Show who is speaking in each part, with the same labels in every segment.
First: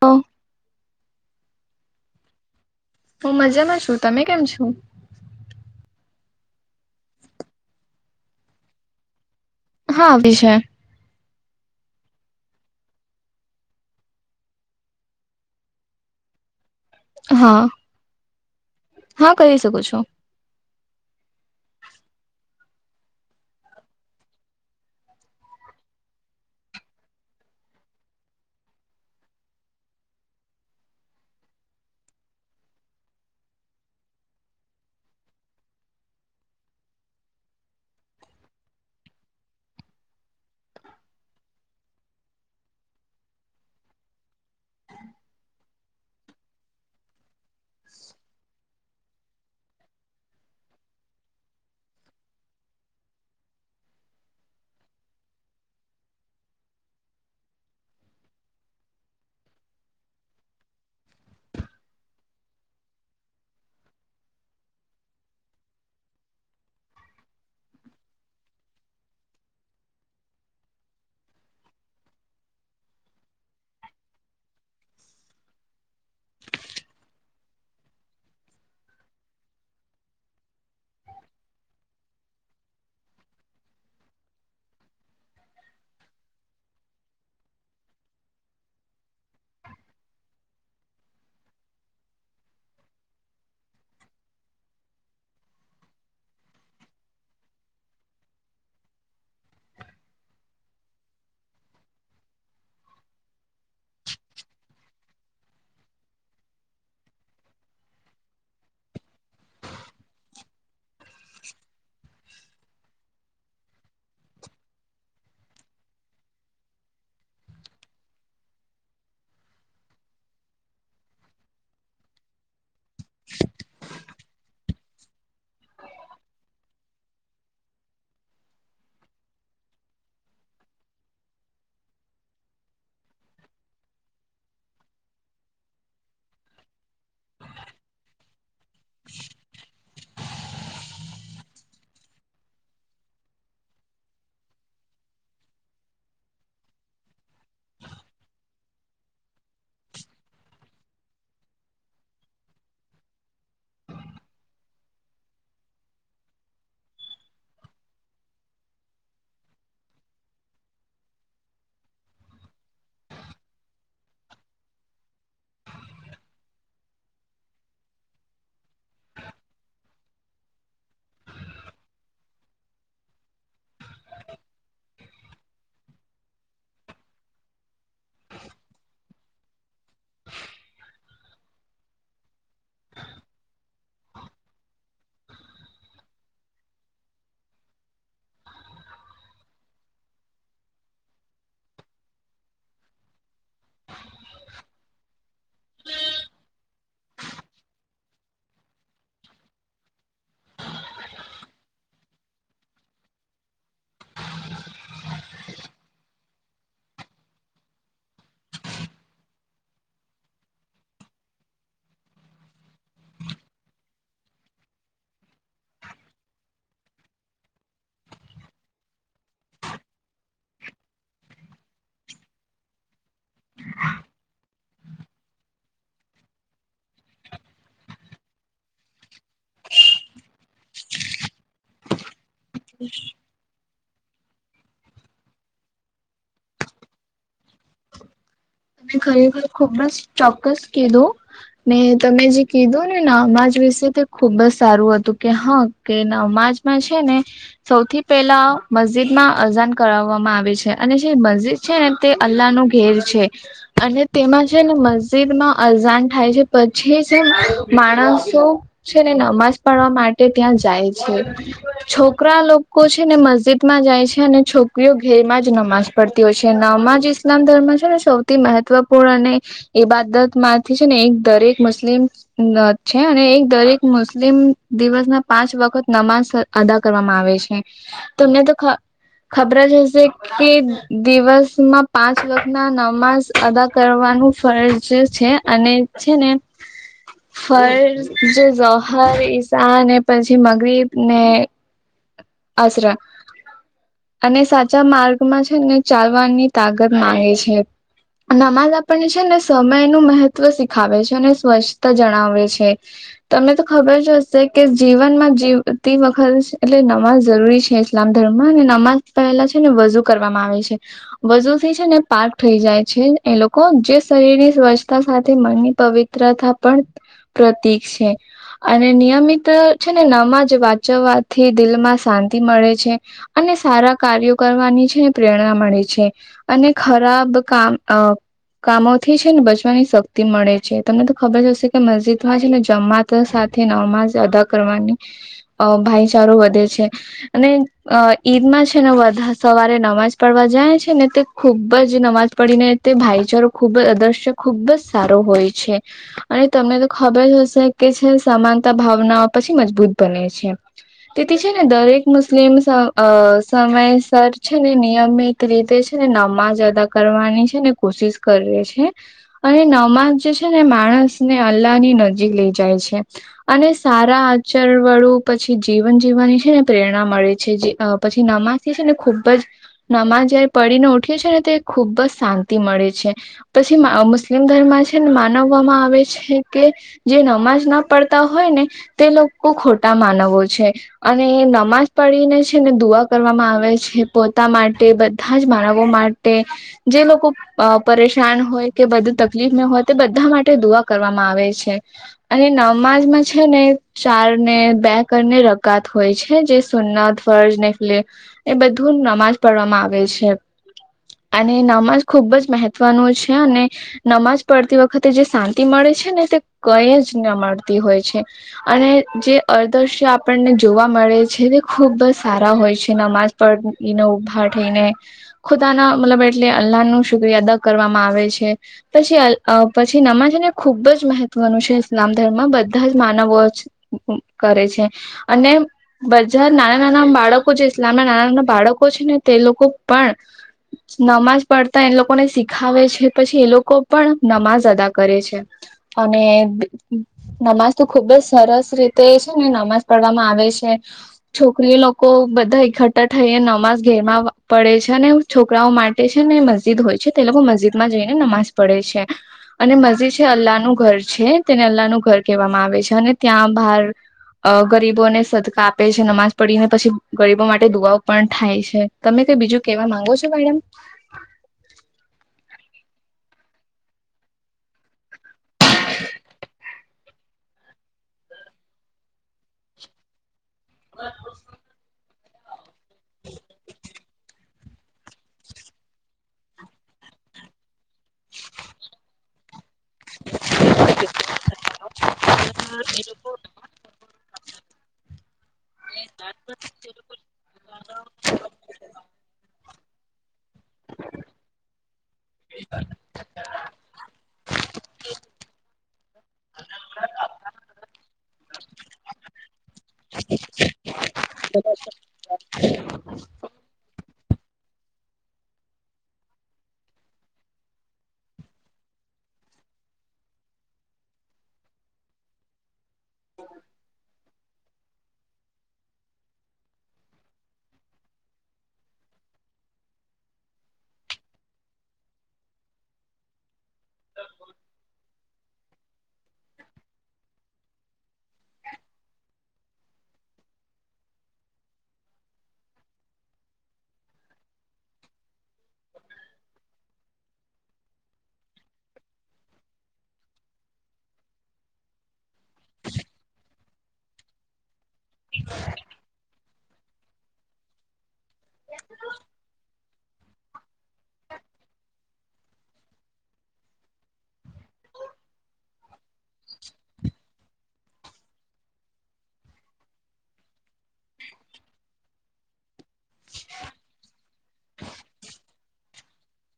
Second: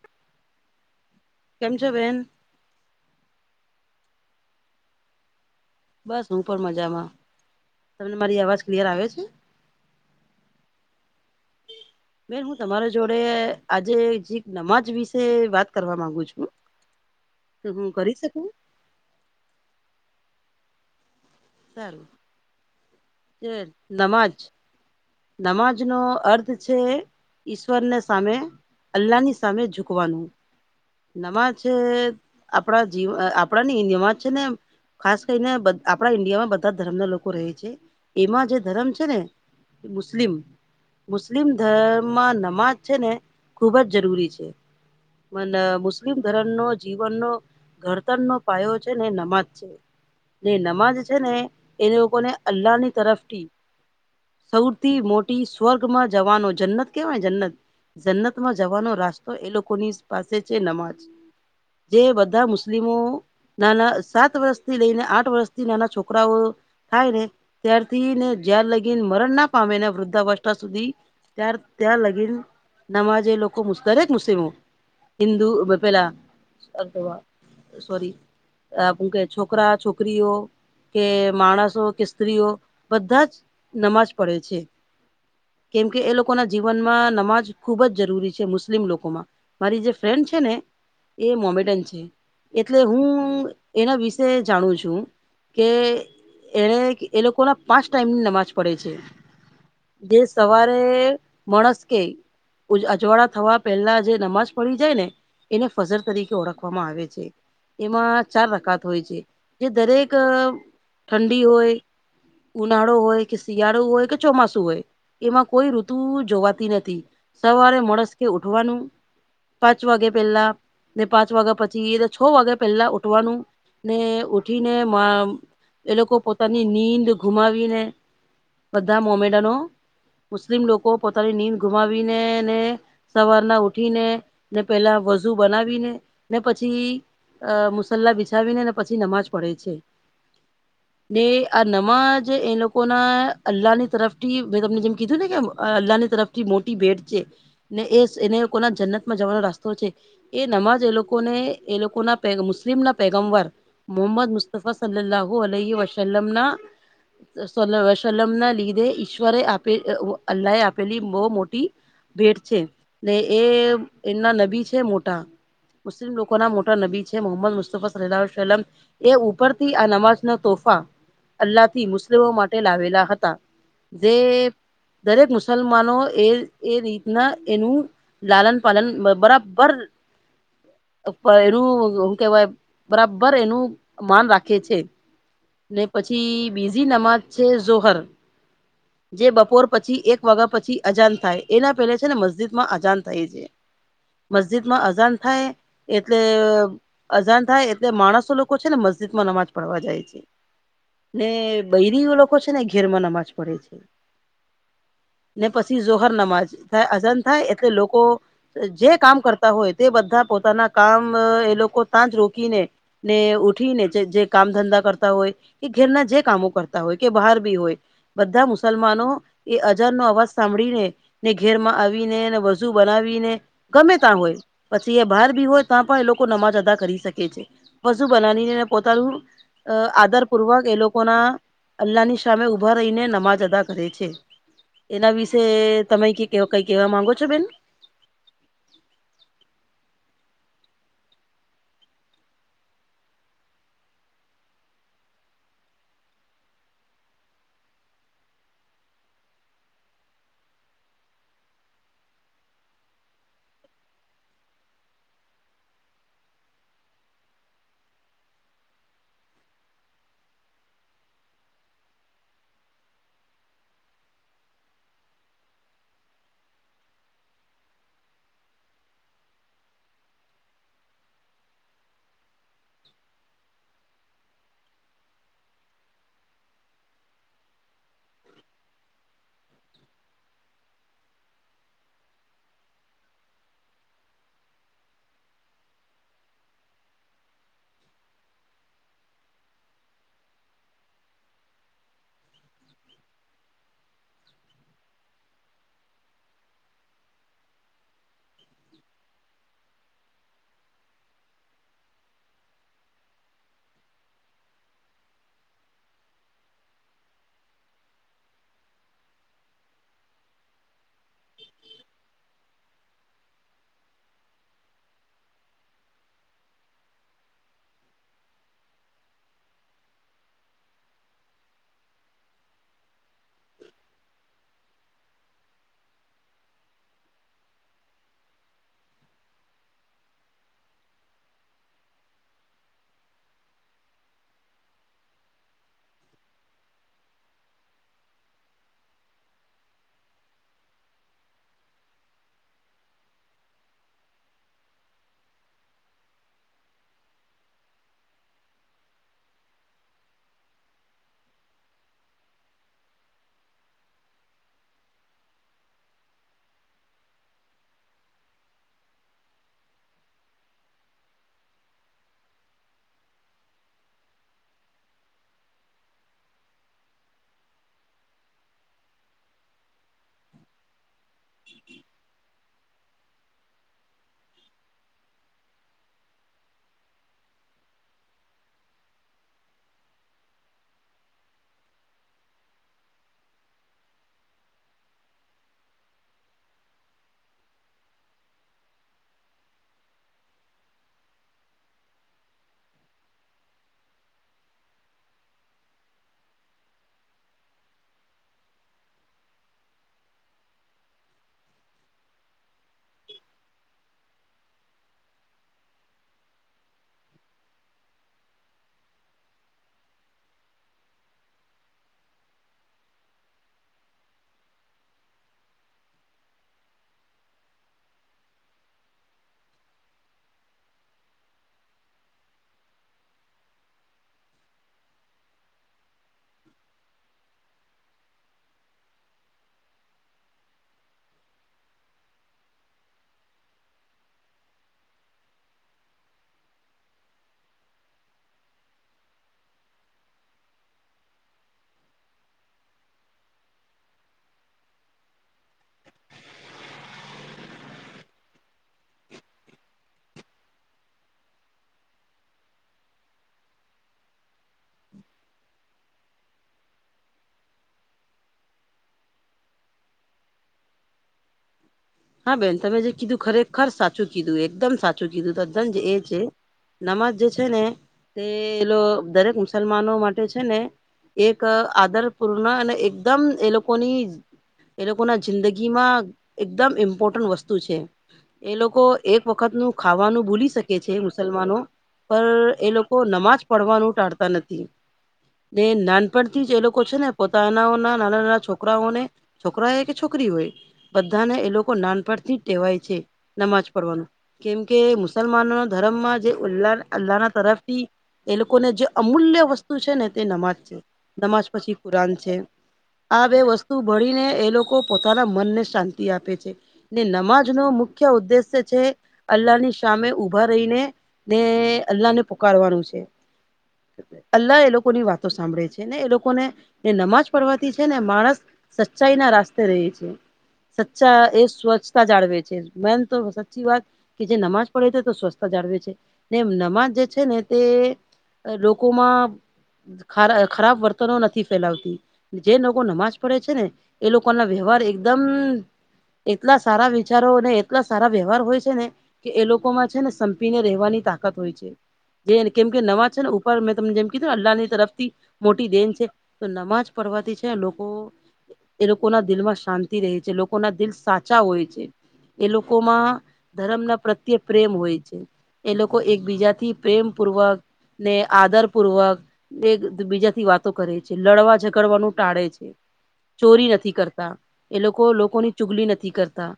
Speaker 1: Hello
Speaker 2: કેમ છો બેન?
Speaker 1: હું મજામાં છું. તમે કેમ છો?
Speaker 2: બસ હું પણ મજામાં. તમને મારી અવાજ ક્લિયર આવે છે?
Speaker 1: હા વિષય.
Speaker 2: એ [unintelligible] બેન હું તમારા જોડે આજે નમાજ વિશે વાત કરવા માંગુ છું. [unintelligible]
Speaker 1: હા
Speaker 2: તો હું કરી શકું
Speaker 1: હા કહી શકો છો.
Speaker 2: સારું ચ નમાજ. નમાજનો અર્થ છે. ઈશ્વરને સામે, અલ્લાહની સામે ઝૂકવાનું. નમાજ આપણા જીવ આપણા ની નમાજ છે ને ખાસ કરીને બધ આપણા ઈન્ડિયામાં બધા ધર્મના લોકો રહે છે. એમાં જે ધર્મ છે ને એ મુસ્લિમ મુસ્લિમ ધર્મમાં નમાજ છે ને ખુબ જ જરૂરી છે. મન મુસ્લિમ ધરમ નો જીવનનો ઘડતરનો પાયો છે ને નમાજ છે. ને નમાજ છે ને એ લોકોને અલ્લાહ ની તરફ થી. સૌથી મોટી સ્વર્ગમાં જવાનો જન્નત કહેવાય જન્નત. જન્નત માં જવાનો રાસ્તો એ લોકોની પાસે છે નમાજ. જે બધા મુસ્લિમો નાના સાત વર્ષથી લઈને આઠ વર્ષથી નાના છોકરાઓ થાય ને ત્યારથી ને જયાર લ‌ઇ. મરણ ના પામે વૃદ્ધાવસ્થા સુધી ત ત્યાં લગીન. નમાજ એ લોકો દરેક મુસ્લિમો હિન્દુ પે પેલા. સોરી હું કે છો છોકરા છોકરીઓ. કે માણસો કે સ્ત્રીઓ બધા જ નમાજ પડે છે. કેમ કે એ લોકોના જીવનમાં નમાજ ખુબ જ જરૂરી છે મુસ્લિમ લોકોમાં મારી જે ફ્રેન્ડ છે ને એ મોમેડન છે. એટલે હું એના વિશે જાણું છું. કે એને એ લોકો ના પાંચ ટાઈમની નમાજ પડે છે. જે સવારે માણસ કે. અજવાડાા થવા પહેલા જે નમાજ પડી જાય ને. એને ફઝર તરીકે ઓળખવામાં આવે છે. એમાં ચાર રખાત હોય છે જે દરેક ઠંડી હોય. ઉનાળો હોય. કે શિયાળો હોય કે ચોમાસું હોય એમાં કોઈ ઋતુ જોવાતી નથી. સવારે મળસ કે ઉઠવાનું. પાંચ વાગે પેલા ને પાંચ વાગ્યા પછી એ છ વાગ્યા પહેલા ઉઠવાનું. ને ઉઠીને મ એ લોકો પોતાની નીંદ ગુમાવીને બધા મોમેડાનો મુસ્લિમ લોકો પોતાની નીંદ ગુમાવીનેને. સવારના ઉઠીને ને પેલા વજુ બનાવીને ને પછી. અ મુસલ્લા બિછાવીને ને પછી નમાજ પડે છે. ને આ નવાજ એ લોક. લોકોના અલ્લાહની તરફ થી મેં તમને જેમ કીધું ને કે અલ્લાહની તરફ થી મોટી ભેટ છે. ને એ એને કોના જન્નત માં જવાનો રાસ્તો છે. એ નમાજ એ લોકોને એ લોકો ના પ મુસ્લિમ ના પેગમવાર. મોહમદ મુસ્તફા સલ્લાહુ વસલ્મના સલમ ના લીધે ઈશ્વરે આપે અલ્લાહ એ આપેલી બહ મોટી ભેટ છે ને એ એમના નબી છે મોટા. મુસ્લિમ લોકોના મોટા નબી છે મોહમદ મુસ્તુફા રેલવાર સેલમ એ ઉપરથી આ નમાજના તોફા અલ્લાહથી મુસ્લિમો માટે લાવેલા હતા. જે દરેક મુસલમાનો એ એ રીતના એનું. લાલન પાલન બ બરાબર. એ પયરુ હું કેવાય બરાબર એનું માન રાખે છે. ને પછી બીઝી નમાજ છે ઝોહર. જે બપોર પછી એક વાગા પછી અજાન થાય એના પહેલે છે ને મસ્જિદમાં અજાન થાય છે. મસ્જિદમાં અઝાન થાય એટલે- અઝાન થાય એટલે માણસો લોકો છે ને મસ્જિદમાં નમાજ પડવા જાય છે ને- બૈરીઓ લોકો છે ને ઘેરમાં નમાજ પડે છે. ને પછી ઝોહર નમાજ થાય અજાન થાય એટલે લોકો. જે કામ કરતા હોય તે બધા પોતાના કામ એ લોકો તાં જ રોકીને. ને ઉઠી ને જે જે કામ ધંધા કરતા હોય એ ઘેરના જે કામો. કરતા હોય કે બહાર બી હોય બધા મુસલમાનો એ અજાનનો અવાજ સાંભળીને. ને ઘેરમાં આવીને ને વજુ બનાવીને ગમે તા હોય- પછી એ બહાર ભી હોય તા પણ એ લોકો નમાજ અદા કરી શકે છે. વજુ બનાવીને પોતાનું અ આદર પૂર્વક એ લોકોના- અલ્લાહની સામે ઉભા રહીને નમાજ અદા- કરે છે. એના વિશે તમે કી કઈ કેવા માંગો છો બેન?
Speaker 1: તમે ખરેખર ખૂબ જ ચોક્કસ કીધું. ને તમે જે કીધું ને નામાજ વિશે તે ખુબ જ સારું હતું કે હા. કે નમાજમાં છે ને? સૌથી પહેલા મસ્જિદમાં અઝાન કરાવવામાં આવે છે. અને જે મસ્જિદ- છે ને તે અલ્લાહનું ઘેર છે. અને તેમાં છે ને મસ્જિદમાં અઝાન થાય છે પછી છે ન માણસો- છે ને નમાજ પડવા માટે ત્યાં જાય છે. છોકરા લોકો છે ને મસ્જિદમાં જાય છે. અને છોકરીઓ ઘેરમાં જ નમાજ- પડતી હોય છે. નમાજ ઇસ્લામ ધર્મ છે ને સૌથી મેહત્વપૂર્ણ અને- એ બાદતમાંથી છે ને એક દરેક મુસ્લિમ- છે અને એક દરેક મુસ્લિમ દિવસના પાંચ વખત નમાજ- અદા કરવામાં આવે છે. તમને તો ખ ખબર જ હશે કે દિવસમાં પાંચ વક્તના નમાજ- અદા કરવાનું ફરજ છે અને છે ને- ફર જે હર ઈશાન ને પછી મગરીબ ને-
Speaker 2: હ [inaudible]
Speaker 1: હસરા અને સાચા માર્ગમાં છે ને ચાલવાની તાકાત માંગે છે. નમાજ આપણને છે ને સમયનું મહત્વ શીખાવે છે, અને સ્વચ્છતા જણાવે છે. તમને તો ખબર જ હશે કે જીવનમાં જીવતી વખત એટલે નમાજ જરૂરી છે. ઈસ્લામ ધર્મમાં ને નમાજ પહેલા છે. ને વઝુ કરવામાં આવે છે, વઝૂથી છે ને પાઠ થઈ જાય. છે એ લોકો જે શરીરની સ્વચ્છતા સાથે મનની પવિત્રતા પણ- પ્રતીક છે. અને નિયમિત છે ને નમાજ વાંચવાથી દિલમાં શાંતિ મળે છે. અને સારા કાર્યો કરવાની છે ને પ્રેરણા મળે છે અને ખરાબ કામ- અ કામોથી છે ને બચવાની શક્તિ મળે છે. તમને તો ખબર જ હશે કે મસ્જિદમાં છે ને જમાત- ત સાથે નમાજ અદા કરવાની અ ભાઈચારો વધે છે. અને અ ઈદમાં છે ને વધા સવારે નમાજ પડવા જાય છે. ને તે- ખૂબ જ નમાજ પડીને તે ભાઈચારો ખૂબ જ અદ્રશ્ય ખૂબ જ સારો હોય છે. અને તમને તો ખબર જ હશે કે છે સમાનતા ભાવનાઓ પછી મજબૂત બને છે. તેથી છે ને દરેક મુસ્લિમ સ અ સમયસર છે ને નિયમિત રીતે છે ને નમાજ અદા કરવાની છે ને કોશિશ કરીએ છે. અને નમાજ જે છે ને માણસ ને અલ્લાહ ની નજીક લઇ જાય છે. અને સારા આચરવળું પછી જીવન જીવવાની છે ને પ્રેરણા મળે છે જે પછી નમાજ- જે છે ને ખુબ જ નમાજ પડીને ઉઠએ છી ને તે ખૂબ જ શાંતિ મળે છે. પછી મુસ્લિમ ધર્મ છે ને માનવવામાં આવે છે કે- જે નમાજ ના પડતા હોય ને તે લોકો ખોટા માનવો છે. અને નમાજ પડીને છે ને દુઆ કરવામાં આવે છે પોતા માટે બ- બધા જ બનાવવા માટે જે લોકો- અ પરેશાન હોય કે બધું તકલીફને હોય તે બધા માટે દુઆ કરવામાં આવે છે. અને નમાજમાં છે ને ચાર ને બે કરને રગાત હોય છે જે સુન્નત- ફર્જફલે એ બધું નમાજ પઢવામાં આવે છે અને નમાજ ખૂબ જ મહત્વનું છે અને નમાજ પડતી વખતે જે શાંતિ મળે છે ને તે કઈ જ ન મળતી હોય છે. અને જે અદૃશ્ય આપણને જોવા મળે છે તે ખુબ જ સારા હોય છે નમાજ પર ઉભા થઈને ખુદાના મતલબ એટલે અલ્લાહ ન શુક્રિયા અદા કરવામાં આવે છે. પછી પછી નમાઝ ને ખૂબ જ મહત્વનું છે ઇસ્લામ ધર્મમાં બધા જ માનવો કરે છે અને બજાર નાના નાના બાળકો જે ઇસ્લામ ના નાના નાના બાળકો છે ને તે લોકો પણ નમાજ પડતા તો એ લોકોને શીખાવે છે પછી એ લોકો પણ નમાજ અદા કરે છે. અને નમાજ તો ખુબ જ સરસ રીતે છે ને નમાજ પવામાં આવે છે. છોકરી લોકો બધા એકઠઠા થઈ નમાઝ ઘેરમાં પડે છે ને છોકરાઓ માટે છે ને મસ્જિદ હોય છે તે લોકો મસ્જિદમાં જઈને નમાજ પડે છે. અને મજી છે અલ્લાહનું ઘર છે તેને અલ્લાહ નનું ઘર કહેવામાં આવે છે અને ત્યાં બહાર અ ગરીબોને સદકા આપે છે નમાજ પડીને પછી ગરીબો માટે દુઆઓ પણ થાય છે. તમે કઈ બીજું કેવા માંગો છો મેડમ
Speaker 2: ના બેન તમે જે કીધું ખરેખર સાચું કીધું એકદમ સાચું કીધું તધ એ છે. નમાજ જે છે ને તેલો દરેક મુસલમાનો માટે છે ને એક આદર પૂર્ણ અને એકદમ એ લોકોની એ લોકોના જિંદગી માં એકદમ ઇ્મપોટન વસ્તુ છે, એ લોકો એક વખત નું ખાવાનું ભૂલી શકે છે, મુસલમાનો પર એ લોકો નમાજ પડવાનું ટાળતા નથી. ને નાનપણથી જ એ લોકો છે, ને પોતાના નાના-નાના છોકરાઓને છોકરા એ કે છોકરી હોય બધાને એ લોકો નાનપણ થી ટેવાય છે નમાજ પડવાનું. કેમકે મુસલમાનો ના ધર્મમાં જેલ્લા અલ્લાહ ના તરફથી એ લોકોને જે અમૂલ્ય વસ્તુ છે ને તે નમાજ છે. નમાશ પછી કુરાન છે આ બે વસ્તુ ભળને એ લોકો પોતાના મનને શાંતિ આપે છે. ને નમાજ નો મુખ્ય ઉદ્દેશ્ય છે અલ્લાહની સામે ઉઊભા રહીને. ને અલ્લાહ ને પુકારવાનું છે. અલ્લાહ એ લોકો ની વાતો સાંભળે છે ને એ લોકોને એ નમાજ પડવાથી છે ને માણસ સચ્ચાઈ ના રાસ્તે રહી છે સચ્ચા એ સ્વચ્છતા જાળવે છે મેન તો સાચી વાત કે જે નમાજ પડે છે તો સ્વચ્છ સજાડવે છે ને એમ નમાજ જે છે ને તે લોકોમાં ખરાબ વર્તનો નથી ફેલાવતી જે લોકો નમાજ પડે છે ને એ લોકો ના વ્યવહાર એકદમ એટલા સારા વિચારો ને એટલા સારા વ્યવહાર હોય છે, ને. કે એ લોકોમાં છે, ને સંપીને રહેવાની તાકાત હોય છે. જે કેમ કે નવા છેને, ઉપર મેં તને જેમ કીધું ને અલ્લાહની તરફ મોટી દેન છે, તો નમાજ પઢવાથી છે, લોકો એ લોકો ના દિલ માં શાંતિ રહી છે, લોકોના દિલ સાચા હોય છે, એ લોકોમાં ધર્મ ના પ્રત્યે પ્રેમ હોય છે. એ લોકો એકબીજાથી પ્રેમ પૂર્વક ને આદર પૂર્વક એક બીજાથી વાતો કરે છે, લડવા ઝગડવાનું ટાળે છે. ચોરી નથી કરતા એ લોકો લોકોની ચુગલી નથી નથી કરતા.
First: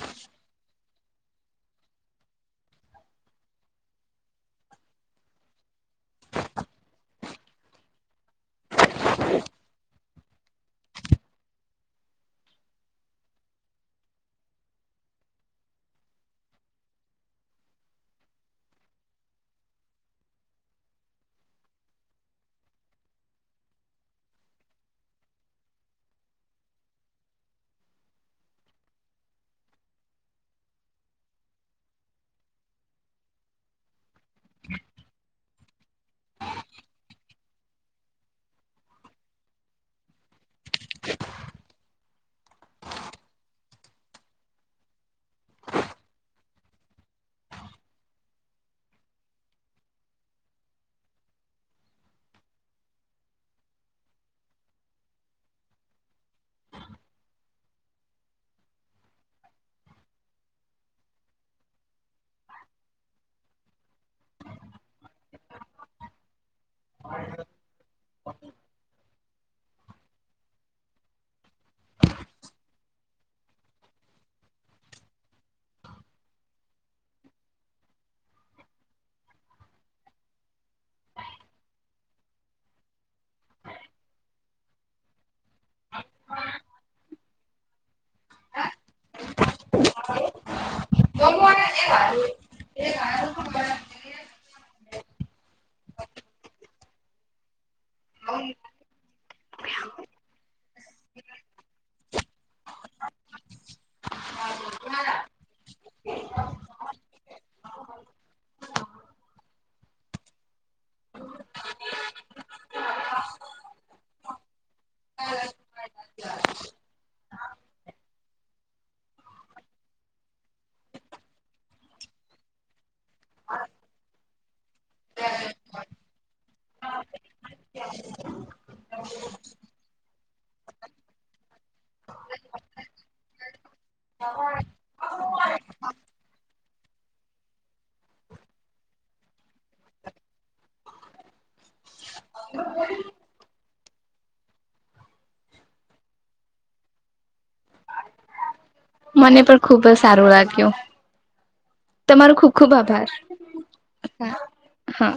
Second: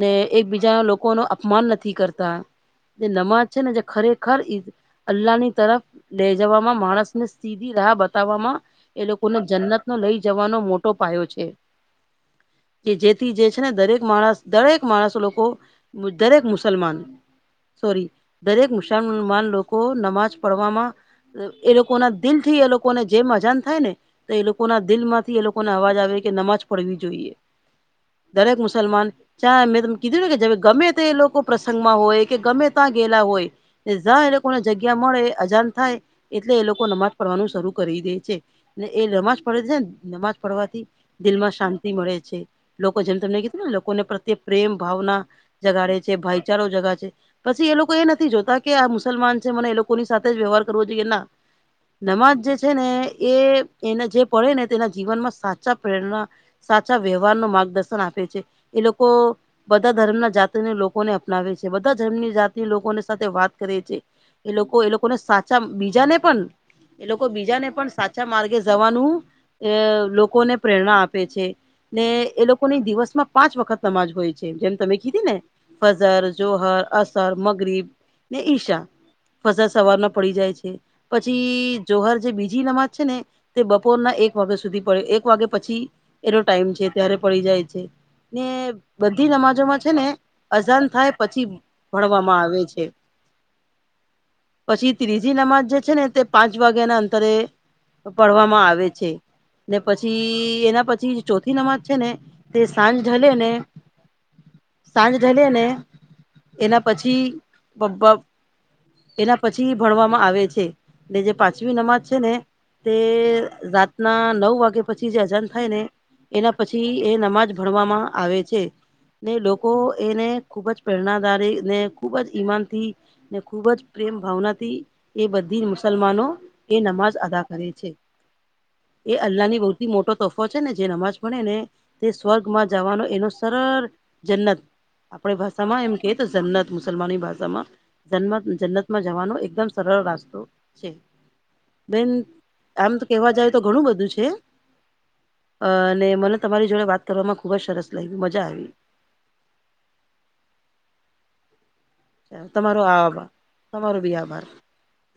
Speaker 2: ને એકબીજા લોકો નો અપમાન નથી કરતા. જે નમાજ છે, ને જે ખરેખર ઈ અલ્લાહની તરફ લે જવામાં માણસ ને સીધી રાહ બતાવવામાં એ લોકોને જન્નત નો લઈ જવાનો મોટો પાયો છે, કે જેથી જે દરેક માણસ દરેક માણસ લોકો દરેક મુસ્લમાન સોરી દરેક મુસલમાન લોકો નમાજ પડવામાં એ લોકો ના દિલ થી એ લોકોને જે અજાન થાય ને તો એ લોકો ના દિલ માંથી એ લોકોને અવાજ આવે કે નમાજ પડવી જોઈએ. દરેક મુસલમાન ચા મેં તમને કીધું ને કે જે ગમે તે એ લોકો પ્રસંગમાં હોય કે ગમે ત્યાં ગેલા હોય. ઝા એ લોકોને જગ્યા મળે એ અજાન થાય. એટલે એ લોકો નમાજ પડવાનું શરૂ કરી દે છે, ને એ નમાજ પડે છે, ને નમાજ પડવાથી દિલમાં શાંતિ મળે છે, લોકો જેમ તમને કીધું ને લોકોને પ્રત્યે પ્રેમ ભાવના જગાડે છે, ભાઈચારો જગા છે. પછી એ લોકો એ નથી જોતા કે આ મુસલમાન છે, મને એ લોકોની સાથે જ વ્યવહાર કરવો જોઈએ ના. નમાજ જે છે, ને એને જે પડે ને તેના જીવનમાં સાચા પ્રેરણા સાચા વ્યવહાર નો માર્ગદર્શન આપે છે, એ લોકો બધા ધર્મના જાતિને લોકોને અપનાવે છે, બધા ધર્મની જાતિ લોકોની સાથે વાત કરે છે. એ લોકો એ લોકોને સાચા બીજાને પણ એ લોકો બીજાને પણ સાચા અચછા માર્ગે જવાનું અ લોકોને પ્રેરણા આપે છે, ને એ લોકો એ લોકો ની દિવસ માં પાંચ વખત નમાજ હોય છે, જેમ તમે કીધી ને. ફજર જોહર, અસર, મગરીબ ને ઈશા. ફજર સવાર ના પડી જાય છે, પછી જોહર જે બીજી નમાજ છે, ને તે બપોરના એક વાગ્યા સુધી પડે એક વાગે પછી એનો ટાઈમ છે, ત્યારે પડી જાય છે. ને બધી નમાજો માં છે, ને અજાન થાય પછી ભણવામાં આવે છે પછી ત્રીજી નમાજ જે છે ને તે પાંચ વાગ્યા ના અંતરે પડવામાં આવે છે ને પછી એના પછી ચોથી નમાજ છે, ને તે સાંજ લેને સાંજ ઢલે ને એના પછી એના પછી ભણવામાં આવે છે, ને જે પાંચમી નમાજ છે, ને તે રાતના નવ વાગ્યા પછી જે અજાન થાય ને એના પછી એ નમાજ ભણવામાં આવે છે. ને લોકો એને ખૂબ જ પ્રેરણાદારી ને ખૂબ જ ઈમાન થી. ને ખુબ જ પ્રેમ ભાવનાથી એ બધી મુસલમાનો એ નમાજ અદા કરે છે. એ અલ્લાહની બહુ થી મોટો તફો છે, ને જે નમાજ ભણે ને તે સ્વર્ગમાં જવાનો એનો સરળ જન્નત આપણે ભાષામાં એમ ક તો જન્નત મુસલમાનની ભાષામાં જન્મ જન્નત માં જવાનો એકદમ સરળ રસ્તો છે. બેન આમ તો કેવા જાય તો ઘણું બધું છે અને મને તમારી જોડે વાત કરવામાં ખુબ જ સરસ લાગી મજા આવી
Speaker 1: મને પણ ખુબ જ સારું લાગ્યું તમારો ખુબ ખુબ
Speaker 2: આ
Speaker 1: આભાર
Speaker 2: તમારો બી આભાર
Speaker 1: હા